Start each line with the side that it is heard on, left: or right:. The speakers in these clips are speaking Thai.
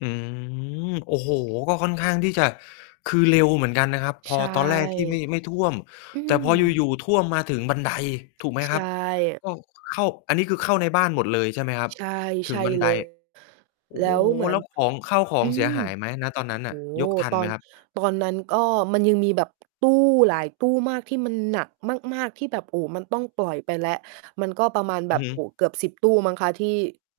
left: อืม โอ้โฮ ก็ค่อนข้างที่จะ คือเร็วเหมือนกันนะครับ พ
right: ใ
left: อ
right: ช่
left: ตอนแรกที่ไม่ ไม่ท่วม
right: อื
left: แต่พอ
right: ม
left: อยู่ ๆ ท่วม มาถึงบันได ถูกไห
right: ใ
left: ม
right: ช
left: ครับ?
right: ่
left: ก็เข้า อันนี้ คือ เข้าในบ้านหมดเลยใช่ไหมครับ?
right: ใช่
left: ถ
right: ใ
left: ึ
right: ช
left: ง
right: ่
left: บัน
right: เ
left: ได
right: ลย
left: โอ้
right: แล้วเหมื
left: แ
right: อ
left: ล้
right: น
left: วของ ข้าวขอ
right: อื
left: งเสีย
right: ม
left: หายไหม? ณ ตอนนั้น
right: โ
left: น
right: อ
left: ่ะ
right: ้โฮ
left: ยกทัน
right: ต
left: ไห
right: อ
left: ม
right: น
left: ครับ?
right: ตอนนั้นก็มันยังมีแบบ ตู้หลายตู้มาก ที่มันหนักมาก ๆ ที่แบบ โอ้ มันต้องปล่อยไปแล้ว มันก็ประมาณแ
left: อ
right: บ
left: ือ
right: บ
left: ฮ
right: โอ้
left: ึ
right: โฮ เกือบ 10 ตู้มั้งคะ ที่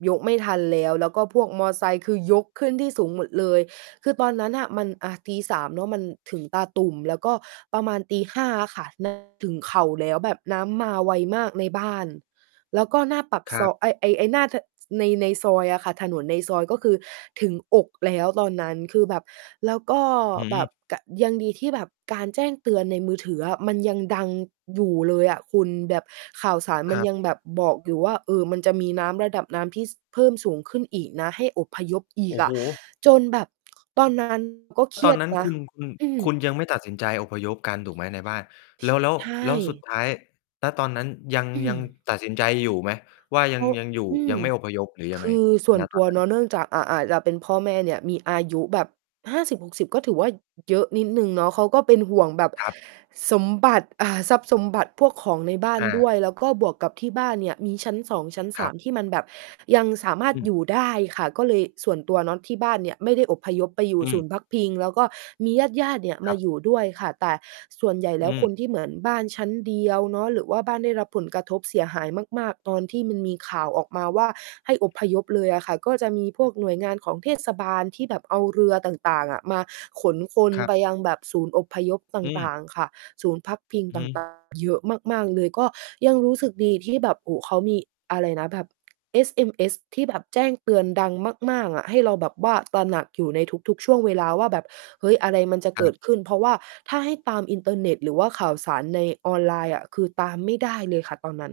right: ยกไม่ทันแล้ว แล้วก็พวกมอเตอร์ไซค์ คือ ยกขึ้นที่สูงหมดเลย คือ ตอนนั้นน่ะมัน อ่า ตี 3 เนาะ มันถึงตาตุ่ม แล้วก็ประมาณตี 5 อะค่ะ น้ำ ถึงเข่า แล้วแบบน้ำมาไวมากในบ้าน แล้วก็หน้าปาก
left: ค
right: ซ
left: รั
right: อ
left: บ
right: ย ไอ้ ไอ้ ไอ้หน้า ถ ใน ในซอยอะค่ะ ถนนในซอย ก็คือถึงอกแล้วตอนนั้น คือแบบ แล้วก็
left: อ
right: แบ
left: ืม
right: บ กะ ยังดีที่แบบการแจ้งเตือนในมือถืออะ มันยังดังอยู่เลยอะคุณ แบบ ข่าวสารม
left: ค
right: ัน
left: รั
right: ยัง
left: บ
right: แบบ บอกอยู่ว่า เออ มันจะมีน้ำระดับน้ำที่ ส เพิ่มสูงขึ้นอีกนะ ให้อพยพอี
left: โอ
right: ก
left: ้
right: อ
left: โฮ
right: ะ จนแบบ ตอน นั้น ก็เคร
left: ต
right: ี
left: อ
right: ย
left: น
right: ด
left: นั้น
right: น
left: ค
right: ะ
left: ุณ คุณ
right: อื
left: ค
right: ม
left: ุณยังไม่ตัดสินใจอพยพกันถูกไหมในบ้าน?
right: ช
left: แล้ว แล้ว
right: ใช
left: แล้วสุด
right: ่
left: ท้าย ณ ตอนนั้นยัง
right: อื
left: ยัง
right: ม
left: ตัดสินใจอยู่ไหม? ว่ายั
right: โอ
left: ง
right: ้
left: ยังอยู่
right: อื
left: ย
right: ม
left: ังไม่อพยพหรือยั
right: ค
left: งไง?
right: ือส่ว
left: ณ
right: น
left: ต
right: ต
left: อ
right: ั
left: น
right: ว
left: นั้
right: เ
left: น
right: นาะ เนื่องจาก อะ อะ แล้วเป็นพ่อแม่เนี่ยมีอายุแบบ 50- 60 ก็ถือว่าเยอะนิดหนึ่งเนาะ เขาก็เป็นห่วงแบบ
left: ครับ
right: สมบัติ อา ทรัพย์สมบัติพวกของในบ้าน
left: อ
right: ด้
left: า
right: วย แล้วก็บวกกับที่บ้านเนี่ยมีชั้น 2 ชั้น ส
left: คร
right: า
left: ับ
right: ม ที่มันแบบ ยังสามาร
left: อ
right: ถ
left: ื
right: อย
left: ม
right: ู่ได้ค่ะ ก็เลยส่วนตัวเนาะที่บ้านเนี่ยไม่ได้อพยพไปอยู่
left: อื
right: ศ
left: ม
right: ูนย์พักพิง แล้วก็มีญาติ ๆ เนี่ย
left: ค
right: ม
left: ร
right: า
left: ับ
right: อยู่ด้วยค่ะ แต่ส่วนใหญ่แ
left: อ
right: ล้ว
left: ื
right: ค
left: ม
right: นที่เหมือนบ้านชั้นเดียวเนาะ หรือว่าบ้านได้รับผลกระทบเสียหายมาก ๆ ตอนที่มันมีข่าวออกมาว่า ให้อพยพเลยอะค่ะ ก็จะมีพวกหน่วยงานของเทศ บาล ที่แบบเอาเรือต่าง ๆ อะ มาขนคน
left: ครั
right: ไ
left: บ
right: ปยังแบบศูนย์อพยพต
left: อืม
right: ่าง ๆ ค่ะ ศูนย์พักพิง
left: อือ
right: ต่
left: ฮ
right: าง ต่
left: ึ
right: าง เยอะมาก ๆ เลย ก็ยังรู้สึกดีที่แบบ โอ้ เขามีอะไรนะ แบบ SMS ที่แบบแจ้งเตือนดังมาก ๆ อะ ให้เราแบบว่า ตระหนักอยู่ในทุก ๆ ช่วงเวลาว่าแบบ เฮ้ย อะไรมันจะเก
left: ค
right: ิ
left: รับ
right: ดขึ้น เพราะว่าถ้าให้ตามอินเทอร์เน็ต หรือว่าข่าวสารในออนไลน์อะ คือ ตามไม่ได้เลยค่ะตอนนั้น